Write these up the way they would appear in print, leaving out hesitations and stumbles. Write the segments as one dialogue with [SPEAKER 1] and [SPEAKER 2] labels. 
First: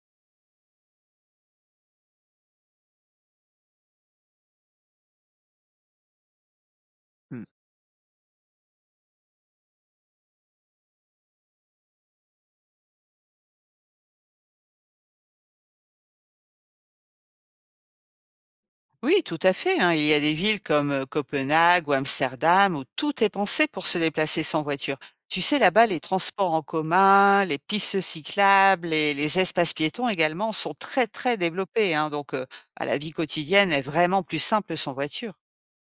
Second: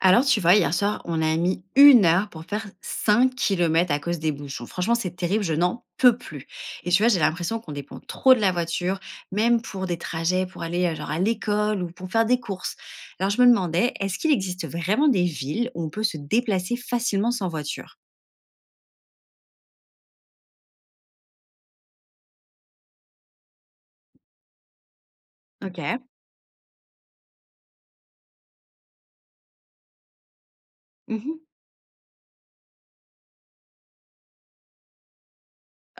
[SPEAKER 1] Alors, tu vois, hier soir, on a mis 1 heure pour faire 5 kilomètres à cause des bouchons. Franchement, c'est terrible, je n'en peux plus. Et tu vois, j'ai
[SPEAKER 2] Mmh.
[SPEAKER 1] l'impression qu'on dépend trop de la voiture, même pour des trajets, pour aller genre à l'école ou pour faire des courses. Alors, je me demandais, est-ce qu'il existe vraiment des villes où on peut se déplacer facilement sans voiture?
[SPEAKER 2] Oui, tout à fait, hein. Il y a des villes comme, Copenhague ou Amsterdam où tout est pensé pour se déplacer sans voiture. Tu sais,
[SPEAKER 1] Ok.
[SPEAKER 2] là-bas, les transports en commun, les pistes cyclables et les espaces piétons également sont très, très
[SPEAKER 1] Mhm.
[SPEAKER 2] développés, hein. Donc, la vie quotidienne est vraiment plus simple sans voiture.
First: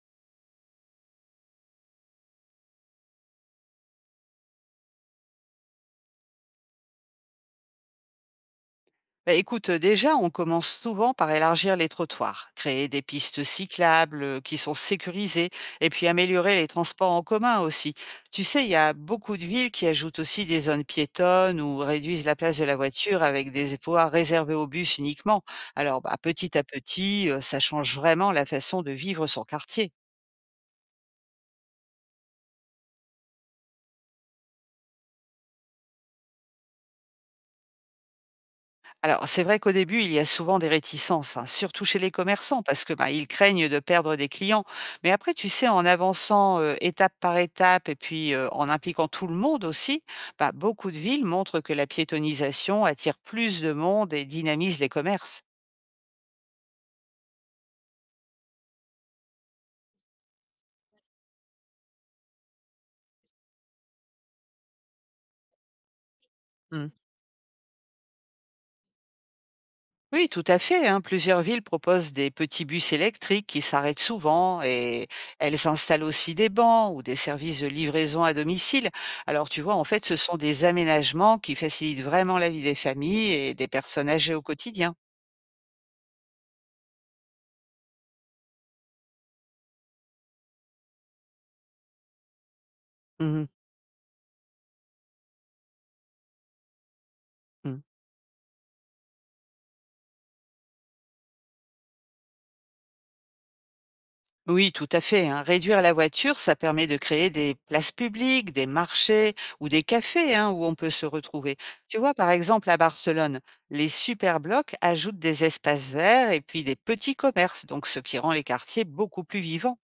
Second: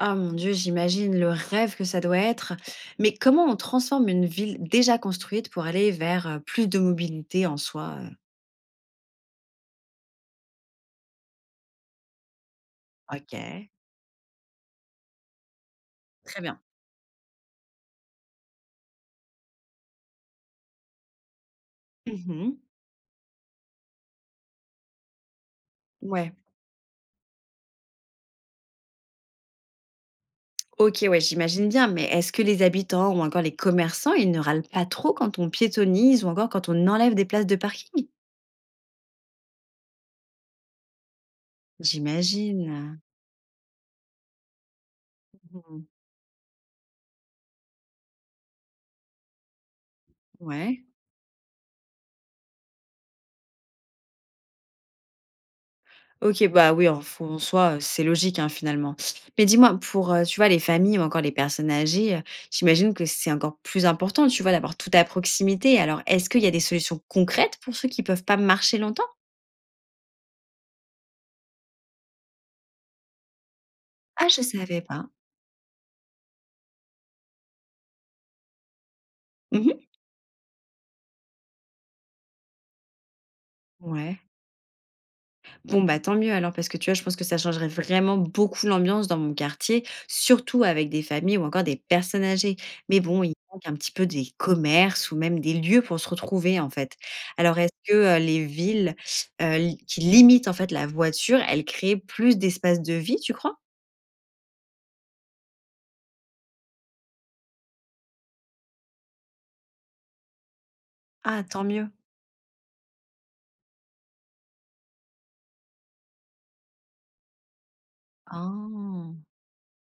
[SPEAKER 1] Oh mon Dieu, j'imagine le rêve que ça doit être. Mais comment on transforme une ville déjà construite pour aller vers plus de mobilité en soi?
[SPEAKER 2] Bah, écoute, déjà, on commence souvent par élargir les trottoirs, créer des
[SPEAKER 1] Ok,
[SPEAKER 2] pistes cyclables qui sont sécurisées et puis
[SPEAKER 1] très
[SPEAKER 2] améliorer
[SPEAKER 1] bien.
[SPEAKER 2] les transports en commun aussi. Tu sais, il y a beaucoup de villes qui ajoutent aussi des zones piétonnes ou réduisent la
[SPEAKER 1] Mhm.
[SPEAKER 2] place de la voiture avec des voies réservées aux bus uniquement. Alors, bah,
[SPEAKER 1] Ouais,
[SPEAKER 2] petit à petit, ça change vraiment la façon de vivre son quartier.
[SPEAKER 1] OK, ouais, j'imagine bien, mais est-ce que les habitants ou encore les commerçants, ils ne râlent pas trop quand on piétonise ou encore quand on enlève des places de parking?
[SPEAKER 2] Alors, c'est vrai qu'au début, il y a souvent des réticences, hein, surtout chez les commerçants,
[SPEAKER 1] J'imagine.
[SPEAKER 2] parce que ben, ils craignent de perdre des clients. Mais après, tu sais, en
[SPEAKER 1] Mhm.
[SPEAKER 2] avançant étape par étape et puis en impliquant tout le monde aussi, bah,
[SPEAKER 1] Ouais.
[SPEAKER 2] beaucoup de villes montrent que la piétonisation attire plus de monde et dynamise les commerces.
[SPEAKER 1] OK, bah oui, en, en soi, c'est logique, hein, finalement. Mais dis-moi, pour tu vois, les familles ou encore les personnes âgées, j'imagine que c'est encore plus important, tu vois, d'avoir tout à proximité. Alors, est-ce qu'il y a des solutions concrètes pour ceux qui peuvent pas marcher longtemps?
[SPEAKER 2] Oui, tout à fait, hein. Plusieurs villes proposent des petits bus électriques qui s'arrêtent
[SPEAKER 1] Ah, je
[SPEAKER 2] souvent
[SPEAKER 1] savais pas.
[SPEAKER 2] et elles installent aussi des bancs ou des services de livraison à domicile. Alors, tu vois, en
[SPEAKER 1] Mhm.
[SPEAKER 2] fait, ce sont des aménagements qui facilitent vraiment la vie des familles et des personnes
[SPEAKER 1] Ouais.
[SPEAKER 2] âgées au quotidien.
[SPEAKER 1] Bon, bah, tant mieux alors, parce que tu vois, je pense que ça changerait vraiment beaucoup l'ambiance dans mon quartier, surtout avec des familles ou encore des personnes âgées. Mais bon, il
[SPEAKER 2] Mhm.
[SPEAKER 1] manque un petit peu des commerces ou même des lieux pour se retrouver en fait. Alors est-ce
[SPEAKER 2] Mhm.
[SPEAKER 1] que, les villes, li qui limitent en fait la voiture, elles créent plus d'espaces de vie, tu crois?
[SPEAKER 2] Oui, tout à fait, hein. Réduire la voiture, ça permet de créer des places publiques, des marchés ou des cafés hein, où on peut se
[SPEAKER 1] Ah,
[SPEAKER 2] retrouver.
[SPEAKER 1] tant mieux.
[SPEAKER 2] Tu vois, par exemple, à Barcelone, les superblocs ajoutent des espaces verts et puis des petits commerces, donc ce qui rend les quartiers
[SPEAKER 1] Ah!
[SPEAKER 2] beaucoup plus vivants.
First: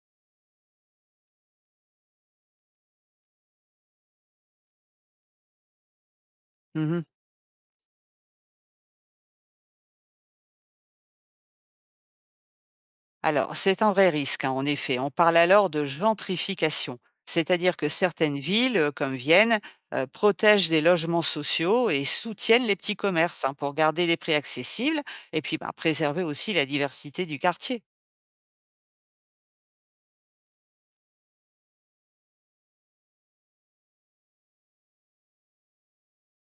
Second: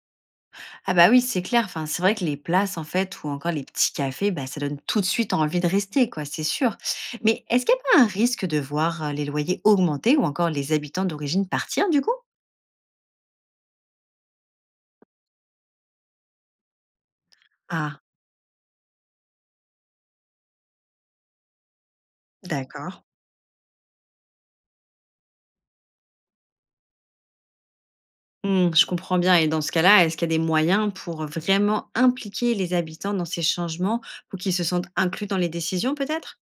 [SPEAKER 1] Ah bah oui, c'est clair. Enfin, c'est vrai que les places, en fait, ou encore les petits cafés, bah, ça donne tout de suite envie de rester, quoi, c'est sûr.
[SPEAKER 2] Mhm.
[SPEAKER 1] Mais est-ce qu'il n'y a pas un risque de voir les loyers augmenter ou encore les habitants d'origine partir, du coup?
[SPEAKER 2] Alors, c'est un vrai risque, hein, en effet. On parle alors de gentrification, c'est-à-dire que
[SPEAKER 1] Ah,
[SPEAKER 2] certaines villes, comme Vienne, protègent des logements sociaux et soutiennent les petits
[SPEAKER 1] d'accord.
[SPEAKER 2] commerces hein, pour garder des prix accessibles et puis bah, préserver aussi la diversité du quartier.
[SPEAKER 1] Hmm, je comprends bien. Et dans ce cas-là, est-ce qu'il y a des moyens pour vraiment impliquer les habitants dans ces changements pour qu'ils se sentent inclus dans les décisions, peut-être?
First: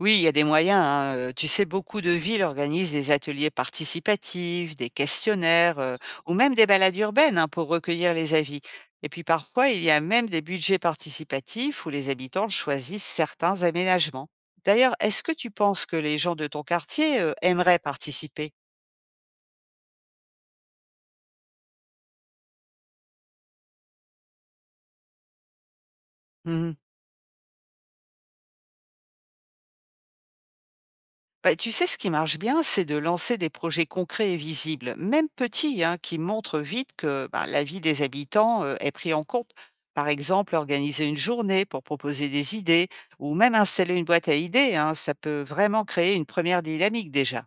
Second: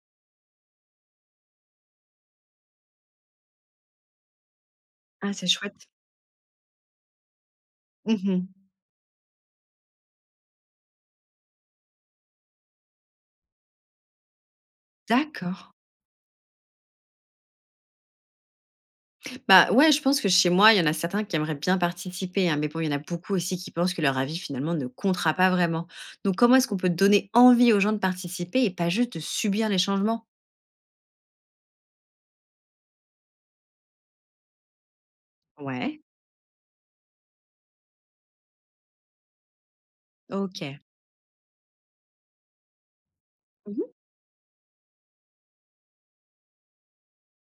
[SPEAKER 2] Oui, il y a des moyens, hein. Tu sais, beaucoup de villes organisent des ateliers participatifs, des
[SPEAKER 1] Ah, c'est
[SPEAKER 2] questionnaires
[SPEAKER 1] chouette.
[SPEAKER 2] ou même des balades urbaines hein, pour recueillir les
[SPEAKER 1] Mhm.
[SPEAKER 2] avis. Et puis parfois, il y a même des budgets participatifs où les habitants choisissent certains aménagements. D'ailleurs, est-ce que tu
[SPEAKER 1] D'accord.
[SPEAKER 2] penses que les gens de ton quartier aimeraient participer?
[SPEAKER 1] Bah, ouais, je pense que chez moi, il y en a certains qui aimeraient bien participer, hein, mais bon, il y en a beaucoup aussi qui pensent que leur avis finalement ne comptera pas vraiment. Donc, comment est-ce qu'on peut donner envie aux gens de participer et pas juste de subir les changements?
[SPEAKER 2] Bah, tu sais, ce qui marche bien, c'est de lancer des projets concrets et visibles, même petits, hein,
[SPEAKER 1] Ouais,
[SPEAKER 2] qui montrent vite que bah, la vie des habitants est prise en compte. Par exemple,
[SPEAKER 1] ok.
[SPEAKER 2] organiser une journée pour proposer des idées, ou même
[SPEAKER 1] Mhm.
[SPEAKER 2] installer une boîte à idées, hein, ça peut vraiment créer une première dynamique déjà.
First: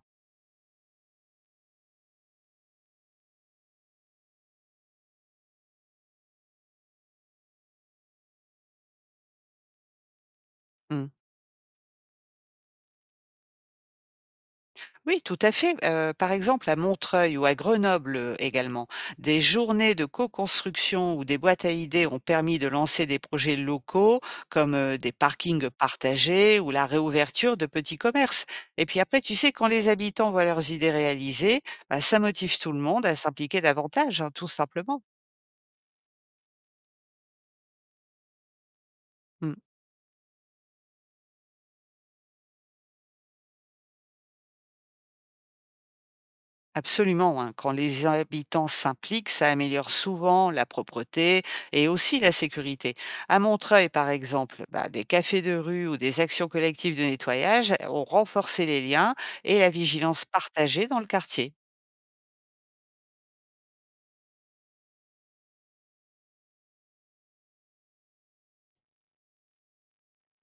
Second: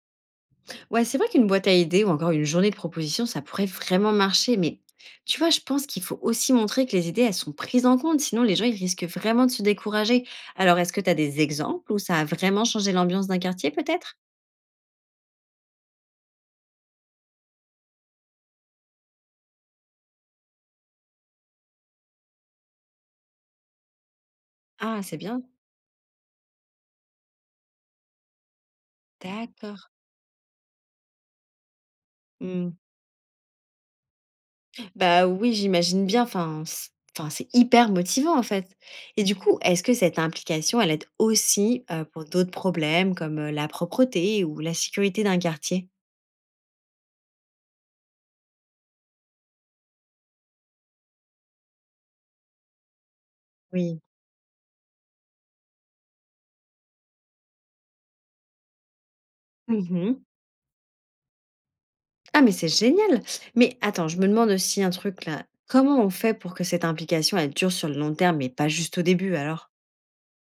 [SPEAKER 1] Ouais, c'est vrai qu'une boîte à idées ou encore une journée de propositions, ça pourrait vraiment marcher, mais tu vois, je pense qu'il faut aussi montrer que les idées, elles sont prises en compte, sinon les gens, ils risquent vraiment de se décourager. Alors, est-ce que
[SPEAKER 2] Mm.
[SPEAKER 1] tu as des exemples où ça a vraiment changé l'ambiance d'un quartier, peut-être?
[SPEAKER 2] Oui, tout à fait. Par exemple, à Montreuil ou à Grenoble, également, des journées de co-construction ou des boîtes à idées ont permis de lancer des projets locaux comme,
[SPEAKER 1] Ah,
[SPEAKER 2] des
[SPEAKER 1] c'est bien.
[SPEAKER 2] parkings partagés ou la réouverture de petits commerces. Et puis après, tu sais, quand
[SPEAKER 1] D'accord.
[SPEAKER 2] les habitants voient leurs idées réalisées, bah, ça motive tout le monde à s'impliquer davantage, hein, tout simplement.
[SPEAKER 1] Bah, oui, j'imagine bien, enfin, c'est hyper motivant, en fait. Et du
[SPEAKER 2] Mmh.
[SPEAKER 1] coup, est-ce que cette implication, elle aide aussi, pour d'autres problèmes comme, la propreté ou la sécurité d'un quartier?
[SPEAKER 2] Absolument, hein. Quand les habitants s'impliquent, ça améliore souvent la propreté et aussi la sécurité. À Montreuil,
[SPEAKER 1] Oui.
[SPEAKER 2] par exemple, bah, des cafés de rue ou des actions collectives de nettoyage ont renforcé les liens et la
[SPEAKER 1] Mmh.
[SPEAKER 2] vigilance partagée dans le quartier.
[SPEAKER 1] Ah, mais c'est génial! Mais attends, je me demande aussi un truc là, comment on fait pour que cette implication, elle dure sur le long terme et pas juste au début alors?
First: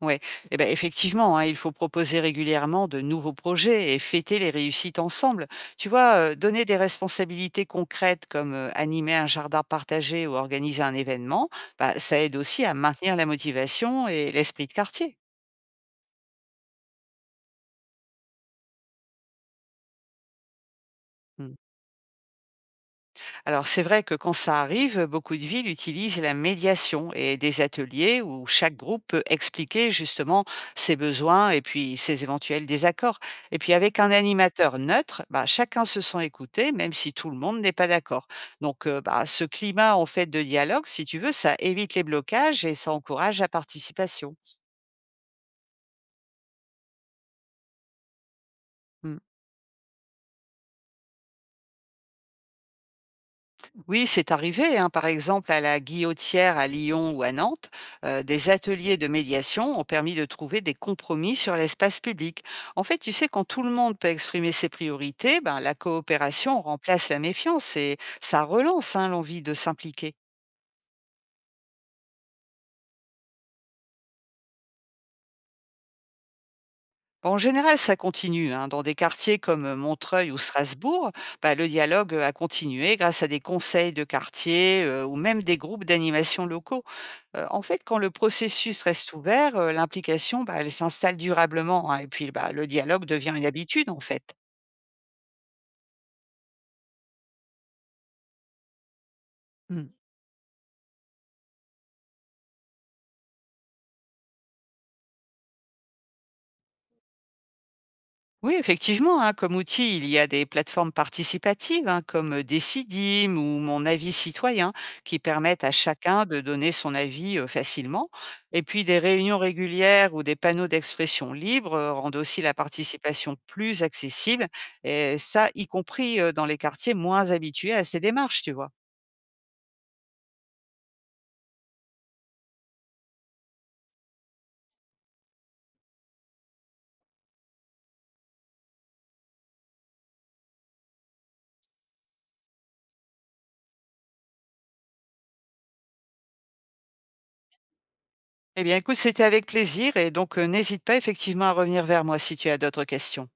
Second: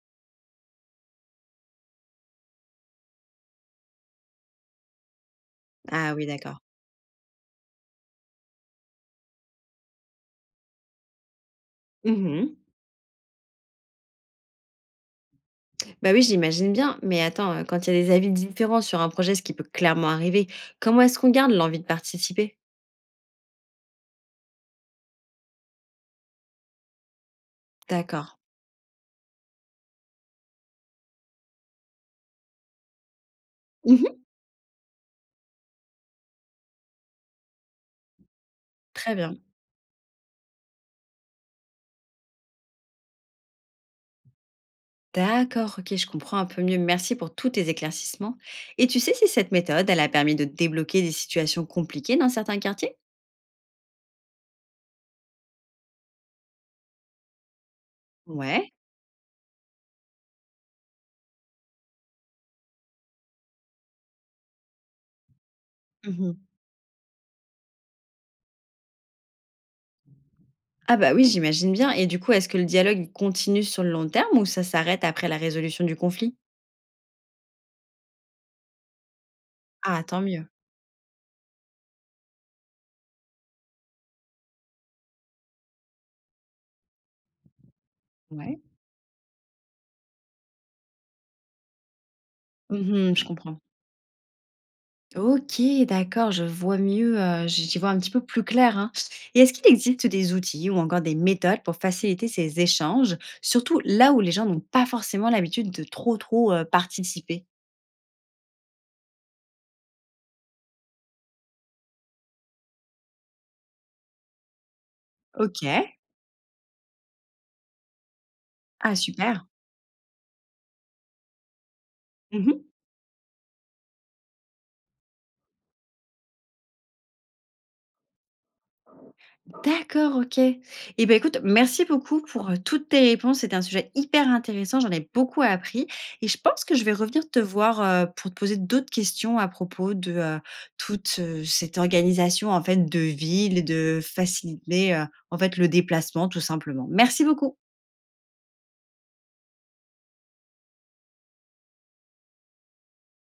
[SPEAKER 2] Ouais, et ben effectivement, hein, il faut proposer régulièrement de nouveaux projets et fêter les réussites ensemble. Tu
[SPEAKER 1] Ah
[SPEAKER 2] vois,
[SPEAKER 1] oui, d'accord.
[SPEAKER 2] donner des responsabilités concrètes comme animer un jardin partagé ou organiser un événement, bah, ça aide
[SPEAKER 1] Mmh.
[SPEAKER 2] aussi à maintenir la motivation et l'esprit de quartier.
[SPEAKER 1] Bah, oui, j'imagine bien, mais attends, quand il y a des avis différents sur un projet, ce qui peut clairement arriver, comment est-ce qu'on garde
[SPEAKER 2] Mm.
[SPEAKER 1] l'envie de participer?
[SPEAKER 2] Alors c'est vrai que quand ça arrive, beaucoup de villes utilisent la médiation et des ateliers
[SPEAKER 1] D'accord.
[SPEAKER 2] où chaque groupe peut expliquer justement ses besoins et puis ses éventuels désaccords. Et puis avec un
[SPEAKER 1] Mmh.
[SPEAKER 2] animateur neutre, bah, chacun se sent écouté, même si tout le monde n'est pas d'accord. Donc
[SPEAKER 1] Très bien.
[SPEAKER 2] ce climat en fait de dialogue, si tu veux, ça évite les blocages et ça encourage la participation.
[SPEAKER 1] D'accord, ok, je comprends un peu mieux. Merci pour tous tes éclaircissements. Et tu sais
[SPEAKER 2] Hmm.
[SPEAKER 1] si cette méthode, elle a permis de débloquer des situations compliquées dans certains quartiers?
[SPEAKER 2] Oui, c'est arrivé, hein. Par exemple, à la Guillotière à Lyon ou à Nantes, des
[SPEAKER 1] Ouais.
[SPEAKER 2] ateliers de médiation ont permis de trouver des compromis sur l'espace public. En fait, tu sais, quand tout le monde peut exprimer ses priorités, ben, la
[SPEAKER 1] Mhm.
[SPEAKER 2] coopération remplace la méfiance et ça relance hein, l'envie de s'impliquer.
[SPEAKER 1] Ah bah oui, j'imagine bien. Et du coup, est-ce que le dialogue il continue sur le long terme ou ça s'arrête après la résolution du conflit?
[SPEAKER 2] Bon, en général, ça continue, hein. Dans des quartiers comme
[SPEAKER 1] Ah, tant
[SPEAKER 2] Montreuil ou
[SPEAKER 1] mieux.
[SPEAKER 2] Strasbourg, bah, le dialogue a continué grâce à des conseils de quartier ou même des groupes d'animation locaux. En fait, quand le
[SPEAKER 1] Ouais.
[SPEAKER 2] processus reste ouvert, l'implication, bah, elle s'installe durablement hein, et puis bah, le dialogue
[SPEAKER 1] Mhm, je
[SPEAKER 2] devient une
[SPEAKER 1] comprends.
[SPEAKER 2] habitude en fait.
[SPEAKER 1] OK, d'accord, je vois mieux, j'y vois un petit peu plus clair, hein. Et est-ce qu'il
[SPEAKER 2] Mm.
[SPEAKER 1] existe des outils ou encore des méthodes pour faciliter ces échanges, surtout là où les gens n'ont pas forcément l'habitude de participer?
[SPEAKER 2] Oui, effectivement, hein, comme outil, il y a des plateformes participatives hein, comme Decidim ou Mon avis citoyen qui permettent à
[SPEAKER 1] OK.
[SPEAKER 2] chacun de donner son avis facilement. Et puis
[SPEAKER 1] Ah
[SPEAKER 2] des réunions
[SPEAKER 1] super.
[SPEAKER 2] régulières ou des panneaux d'expression libre rendent aussi la
[SPEAKER 1] Mmh.
[SPEAKER 2] participation plus accessible, et ça y compris dans les quartiers moins habitués à ces démarches, tu vois.
[SPEAKER 1] D'accord, OK. Eh ben écoute, merci beaucoup pour, toutes tes réponses. C'était un sujet hyper intéressant, j'en ai beaucoup appris et je pense que je vais revenir te voir, pour te poser d'autres questions à propos de, toute, cette organisation, en fait, de ville, de faciliter, en fait, le déplacement, tout simplement. Merci beaucoup.
[SPEAKER 2] Eh bien, écoute, c'était avec plaisir et donc n'hésite pas effectivement à revenir vers moi si tu as d'autres questions.